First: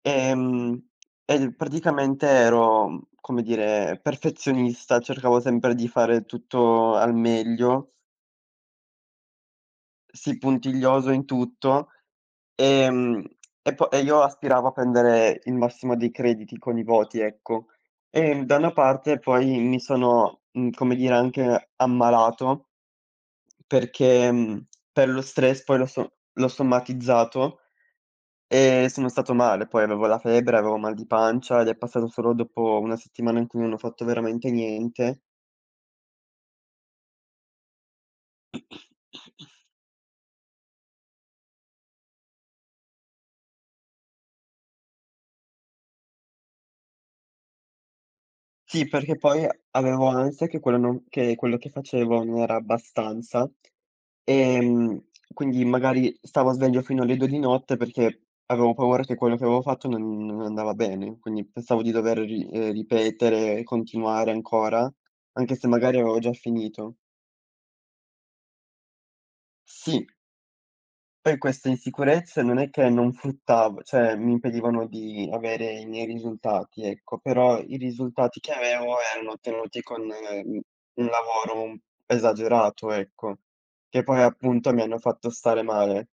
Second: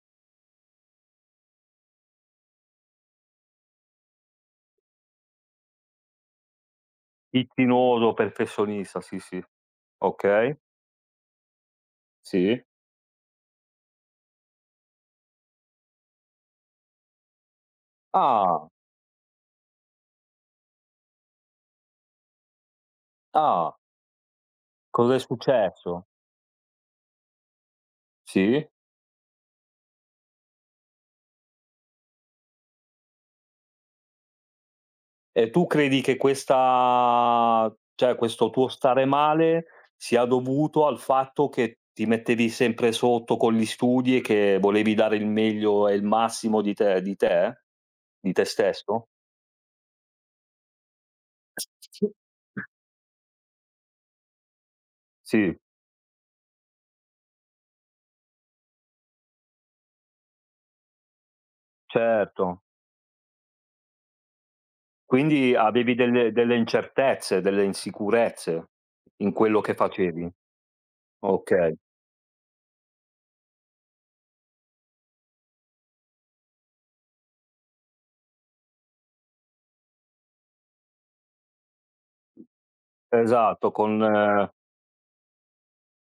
Ehm, e praticamente ero mhmm, come dire, perfezionista, cercavo sempre di fare tutto al meglio. Schizzinoso, perfezionista, sì, sì. Sì, Okay. puntiglioso in tutto, Sì. ehm, e po e io aspiravo a prendere il massimo dei crediti con i voti, ecco. E da Ah! una parte poi mi sono mhmm, come dire, anche ammalato Ah. perché mhmm, per Cos'è lo stress, poi l'ho successo? so l'ho somatizzato Sì. e sono stato male. Poi avevo la febbre, avevo mal di pancia ed è passato solo dopo 1 settimana in cui non ho fatto veramente niente. E tu credi che questa cioè, questo tuo stare male, sia dovuto al fatto che ti mettevi sempre sotto con gli studi e che volevi dare il meglio e il massimo di te di te? Di te Sì, stesso? perché poi avevo ansia che quello non che quello che facevo non era abbastanza, ehm, Sì. quindi magari stavo sveglio fino alle 2 di notte perché avevo paura che quello che avevo fatto non non andava bene, quindi pensavo di dover ri Certo. ehm, ripetere e continuare ancora, Quindi anche se avevi magari avevo già delle delle finito. incertezze, delle insicurezze in quello che Sì. facevi. Poi queste Okay. insicurezze non è che non fruttav cioè, mi impedivano di avere i miei risultati, ecco, però i risultati che avevo erano ottenuti con, mhmm, un lavoro un esagerato, ecco, Esatto, che con poi appunto mi hanno fatto stare male.